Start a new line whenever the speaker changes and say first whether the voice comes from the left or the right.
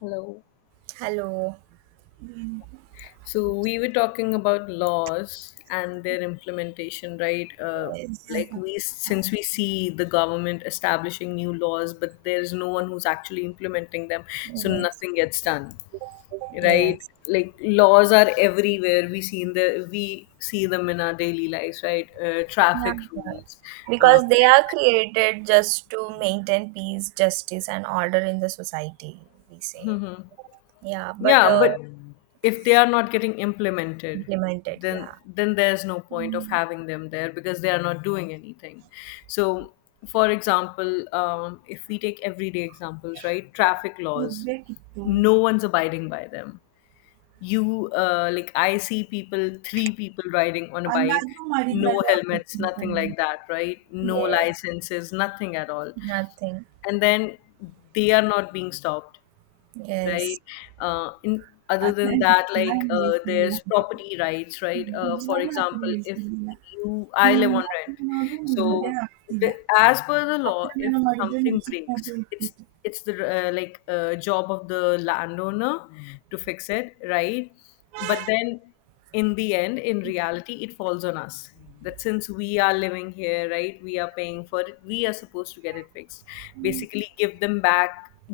left: Hello.
right: Hello.
left: So we were talking about laws and their implementation, right?
right: Yes.
left: Like
right: Yeah,
left: since we see the government establishing new laws, but there's no one who's actually implementing them, so
right: yes.
left: nothing gets done, right?
right: Yes.
left: Like laws are everywhere. We see them in our daily lives, right?
right: Yeah,
left: Traffic
right: yeah.
left: rules, uh,
right: Because they are created just to maintain peace, justice, and order in the society, we say. Yeah, but
left: Yeah, but if they are not getting implemented,
right: implemented,
left: then
right: yeah.
left: then there's no point of having them there because they are not doing anything. So, for example, if we take everyday examples, right? Traffic laws,
right: ಇರ್ಬೇಕಿತ್ತು
left: no one's abiding by them. You Like I see people, three people riding on a bike,
right: ಅಲ್ಲಾದ್ರೂ
left: no
right: ಮಾಡಿದ್ರದು
left: helmets, nothing
right: ಅನ್ಸ್ಕೊಂಡ್ಬನ್ನಿ
left: like that, right? No
right: Yes.
left: licenses, nothing at all,
right: Nothing.
left: and then they are not being stopped,
right: Yes.
left: right? In
right: ಆ
left: Other
right: ಥರ
left: than that,
right: ನಿಜ ಹೇಳ್ತಿರ್ಲಿಲ್ಲ
left: there's property rights,
right: Mm.
left: right? For
right: ನಿಜವಾಗ್ಲೂ ಆ ಥರ
left: example, if
right: ಹೇಳ್ತಿರ್ಲಿಲ್ಲ
left: you I
right: ನೀನ್
left: live on rent,
right: ಮಾತಿನ ನೋಡು ಗಿಡ
left: so
right: ಆಗ್ತಿಲ್ಲ
left: the, as per the law,
right: ಅದ್ರ
left: if
right: ನಾನು ಮಾಡಿದ್ರೆ
left: something
right: ನಾನು ಚಿಕ್ಕದು
left: breaks, it's
right: ಇಟ್ಟಿತ್ತು
left: it's the job of the landowner to fix it, right? But then in the end, in reality, it falls on us, that since we are living here, right, we are paying for it, we are supposed to get it fixed, basically give them back,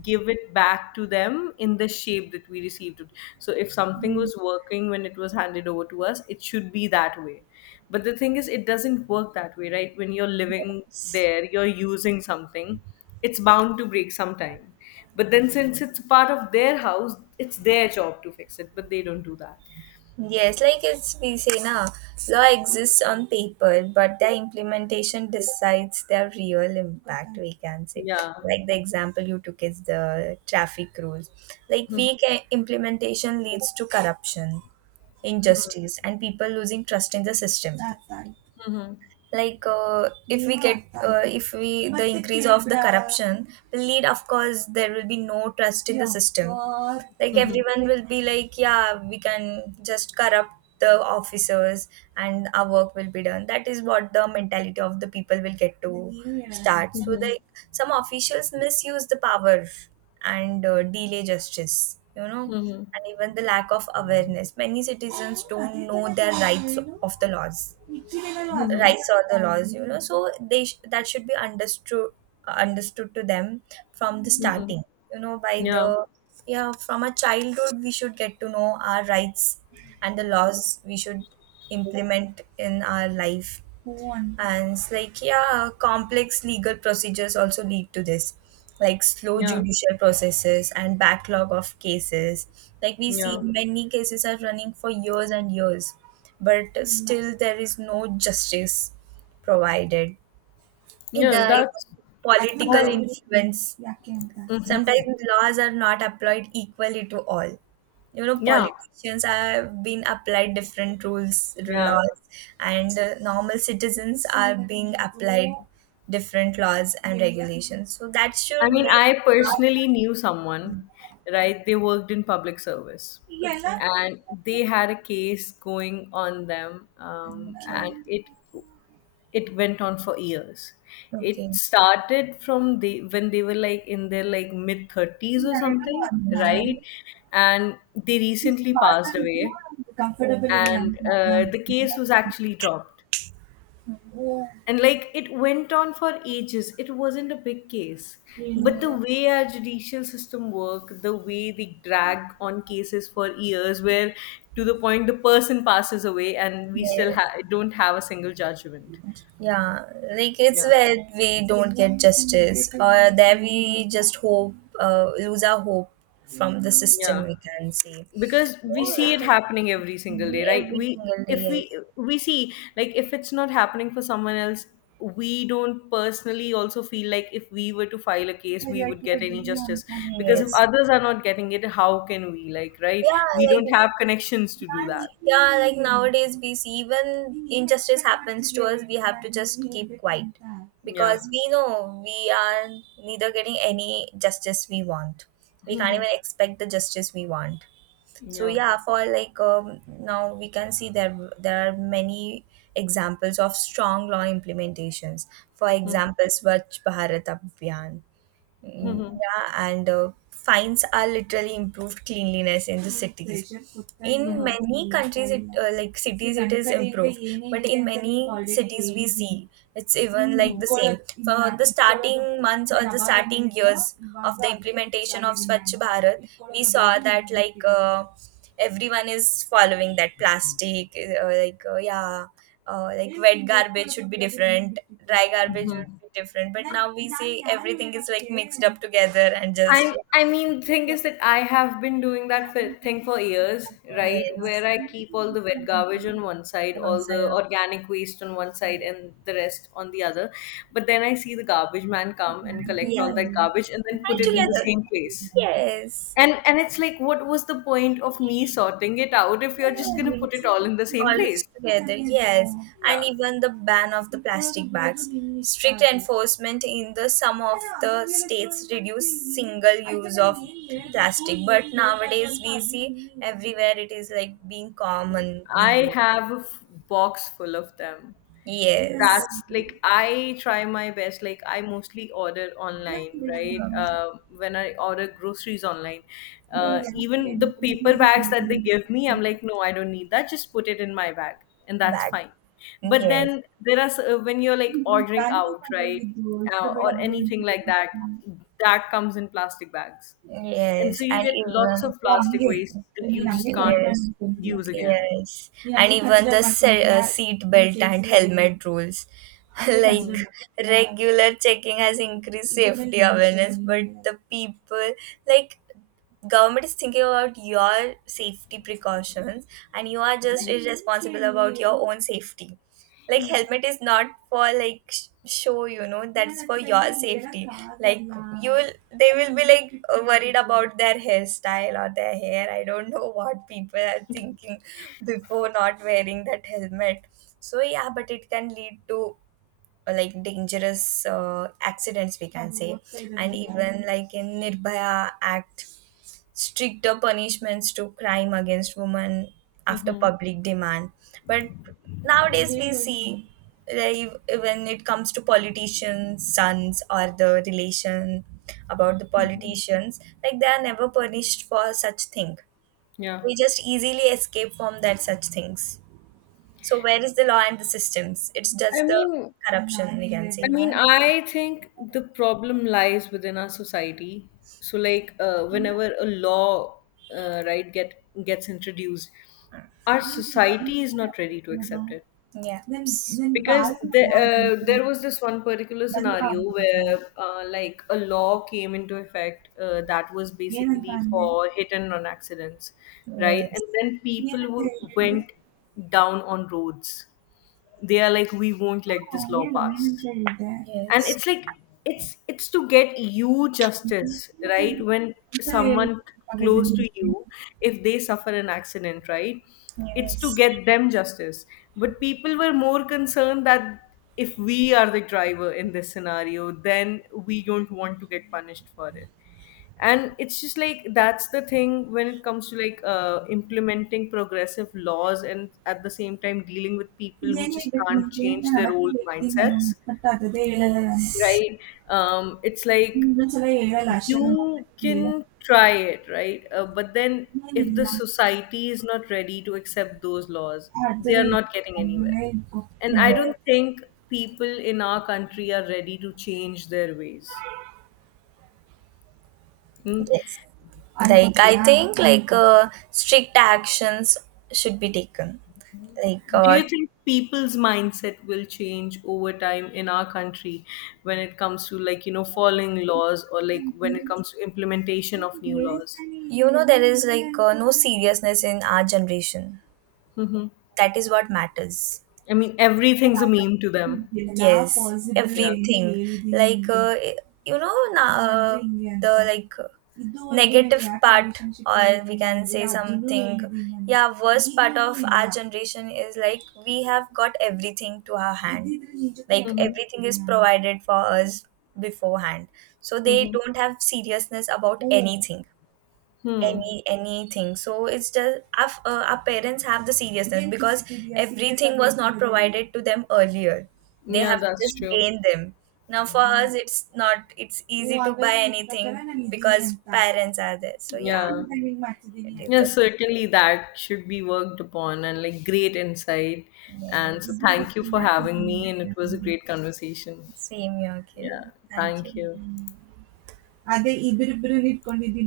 left: give it back to them in the shape that we received it. So if something was working when it was handed over to us, it should be that way. But the thing is, it doesn't work that way, right? When you're living there, you're using something, it's bound to break sometime. But then since it's part of their house, it's their job to fix it, but they don't do that.
right: Yes, like it's we say na, law exists on paper, but the implementation decides the real impact, we can say.
left: Yeah.
right: Like the example you took is the traffic rules. Like
left: Mhm,
right: weak implementation leads to corruption, injustice, and people losing trust in the system. That's right.
left: mhm,
right: Like, if we, yeah, get, if we, the increase of the corruption will lead, of course there will be no trust in the system. Like
left: mhm,
right: everyone will be like, yeah, we can just corrupt the officers, and our work will be done. That is what the mentality of the people will get to start. So
left: mhm,
right: like, some officials misuse the power and delay justice,
left: mhm,
right: and even the lack of awareness. Many citizens don't know their rights of the laws,
left: mhm,
right: rights or the laws, so they that should be understood, to them from the
left: mhm.
right: starting, by
left: Yeah,
right: the, yeah, from a childhood we should get to know our rights, and the laws we should implement in our life one. And it's like, yeah, complex legal procedures also lead to this, like slow
left: yeah,
right: judicial processes and backlog of cases. Like we see,
left: yeah.
right: many cases are running for years and years, but still there is no justice provided.
left: Yeah,
right: The
left: that's
right: political
left: uh,
right: influence. Yeah, क्या होता है? Sometimes laws are not applied equally to all. You know,
left: yeah,
right: politicians have been applied different rules,
left: yeah.
right: laws, and normal citizens are being applied different laws and regulations. So that
left: I
right: should
left: mean,
right: be.
left: I personally knew someone,
right: Okay.
left: right? They worked in public service
right: Okay.
left: and they had a case going on them, and it went on for years.
right: Okay.
left: It started from the when they were like in their like mid 30s or something, right, and they recently passed away,
right: Okay.
left: and the case was actually dropped. And like it went on for ages, it wasn't a big case, but the
right: Yeah.
left: way our judicial system work, the way they drag on cases for years, where to the point the person passes away and we still
right: Yeah,
left: don't have a single judgment.
right: yeah, like it's
left: Yeah,
right: where we don't get justice, or there we just hope, lose our hope from the
left: yeah,
right: system, we can say.
left: because we see it
right: Yeah,
left: happening every single day,
right: me
left: right?
right: every single day,
left: If we
right: yes.
left: we see, like, if it's not happening for someone else, we don't personally also feel like if we were to file a case we would get any justice, because if
right: Yes.
left: others are not getting it, how can we, like, right,
right: Yeah,
left: we
right: like
left: don't have connections to do that.
right: Yeah, like nowadays we see even injustice happens to us, we have to just keep quiet,
left: Yeah.
right: because we know we are neither getting any justice we want. We can't even expect the justice we want. So
left: Yeah.
right: yeah, for like now we can see there are many examples of strong law implementations. For example, Swachh Bharat Abhiyan.
left: Mhm. Mhm.
right: Yeah, and fines are literally improved cleanliness in the cities. In
left: Mhm.
right: many countries, it, like cities, it is improved. But in many cities, we see it's even
left: Mhm.
right: like
left: Mhm.
right: the same for the starting months or the starting years of the implementation of Swachh Bharat. We saw that like everyone is following that plastic, like, yeah, like wet garbage should be different, dry garbage would
left: Mhm.
right: be different, but now we see everything is like mixed up together and just
left: I
right: yeah.
left: mean, thing is that I have been doing that for, thing for years, right? Where
right: Yes,
left: I keep all the wet garbage on one side,
right: one
left: all the
right: side of.
left: organic waste on one side,
right: Yeah,
left: and the rest on the other. But then I see the garbage man come and collect
right: yeah,
left: all that garbage and then put
right: and
left: it in the
right: together,
left: same place.
right: yes,
left: And it's like, what was the point of me sorting it out if you're just gonna put it all in the same
right: all this
left: place?
right: together, yes, and
left: Yeah.
right: even the ban of the plastic bags, strict enforcement in the some of the states reduce single use of plastic, but nowadays we see everywhere it is like being commonly
left: I
right: used.
left: have a box full of them.
right: Yes.
left: That's like
right: Okay.
left: I try my best. Like I mostly order online, right? When I order groceries online, even the paper bags that they
right: Yes.
left: give me, I'm like, no, I don't need that. Just put it in my bag, and that's
right: Bag.
left: fine. But
right: Yes.
left: then there are when you're like ordering out, right, or anything like that, that comes in plastic bags,
right: Yes,
left: and so you
right: and
left: get
right: even
left: lots of
right: oh
left: plastic
right: అంగే
left: waste that you
right: నేను అంగే
left: just
right: yes,
left: can't
right: కట్టుకోవాలని అనుకుంటున్నా
left: use again.
right: yes, నేను and అంగే even consider the అనుకుంటున్నా हैं, seat నేను belt नीचे and చేసేది helmet rules. అదే like
left: Mhm.
right: కన్సిడర్ అనుకుంటున్నా regular checking has increased ఇదే safety awareness, but the people like government is thinking about your safety precautions, and you are just irresponsible about your own safety. Like helmet is not for like show, you know that's for your safety. Like you will, they will be like worried about their hairstyle or their hair, I don't know what people are thinking before not wearing that helmet. So yeah, but it can lead to like dangerous accidents, we can say. And even like in Nirbhaya Act, stricter punishments to crime against women after
left: Mhm.
right: public demand. But nowadays we see that when it comes to politicians' sons or the relation about the politicians, like they are never punished for such thing.
left: Yeah.
right: They just easily escape from that such things. So where is the law and the systems? It's
left: I
right: just the
left: mean,
right: corruption, we can
left: I
right: say.
left: mean, I think the problem lies within our society. So, whenever a law, gets introduced, our society is not ready to accept it.
right: Yeah. Then,
left: because
right: power
left: the,
right: and
left: there was this one particular
right: ಬಂದಿಲ್ಲ.
left: scenario where like a law came into effect, that was
right: ಏನಂತ
left: basically
right: ಅಂದೆ?
left: for hit and run accidents, right,
right: Yes,
left: and then people
right: ಏನಂತ ಹೇಳಿದೆ ಹೇಳು?
left: went down on roads. They are like, we won't let
right: ಹಾ,
left: this law
right: ಹೇಳು ಏನಂತ
left: pass.
right: ಹೇಳಿದ್ದೆ?
left: And
right: Yes,
left: it's like, it's to get you justice,
right: ಮತ್ತೆ
left: right? When
right: ಒಂದ್ಸರಿ ಹೇಳು
left: someone
right: ಗೊತ್ತಾಗಲ್ವೇ
left: close to
right: ನಿನ್ಗೆ?
left: you, if they suffer an accident, right, it's to
right: Yes,
left: get them justice. But people were more concerned that if we are the driver in this scenario, then we don't want to get punished for it. And it's just like, that's the thing when it comes to implementing progressive laws and at the same time dealing with people who
right: ಏನ್
left: just
right: ಹೇಳ್ಬೇಕು
left: can't
right: ನಿನ್ಗೆ?
left: change
right: ನಾನು
left: their
right: ಅವತ್ತೇ
left: old
right: ಹೇಳಿದ್ದೀನಿ ನಾನು
left: mindsets,
right: ಮತ್ತೆ ಅದೇ ಹೇಳಲ್ಲ ನಾನು.
left: right? It's like
right: ಇನ್ನೊಂದ್ಸಲ ಹೇಳಲ್ಲ ಅಷ್ಟೇ ನಾನು ಅವತ್ತೇ
left: you
right: ಹೇಳು.
left: can try it, right? But then if the
right: ಏನಿಲ್ಲ
left: society is not ready to accept those laws, they
right: ಅರ್ಧನೇ
left: are not
right: ಇಟ್ಕೊ,
left: getting anywhere.
right: ಅರ್ಧನೇ ಇಟ್ಕೊ.
left: And I
right: Yes.
left: don't think people in our country are ready to change their ways. Hmm.
right: Yes. Like, I, yeah, think like strict actions should be taken. Like,
left: Do you think people's mindset will change over time in our country when it comes to like, you know, following laws, or like when it comes to implementation of new laws?
right: there is like no seriousness in our generation.
left: Hmm.
right: That is what matters.
left: I mean, everything's a meme to them.
right: Yes,
left: Yeah.
right: everything. Like uh, you know, na- uh, the like negative part, or we can say something. Yeah, worst part of our generation is like we have got everything to our hand. Like
left: Mhm.
right: everything is provided for us beforehand, so they
left: Mhm.
right: don't have seriousness about anything,
left: Hmm.
right: anything. So it's just our parents have the seriousness, because everything was not provided to them earlier. They
left: Yeah,
right: have to
left: that's
right: just
left: true.
right: gain them. Now for us it's not it's easy to buy anything, because parents are there, so yeah,
left: Yeah.
right: it is
left: Yeah,
right: the thing.
left: certainly that should be worked upon, and like, great insight. And so
right: Yes.
left: thank you for having me, and it was a great conversation.
right: Are same here, Kiran,
left: Yeah.
right: thank you.
left: Thank you.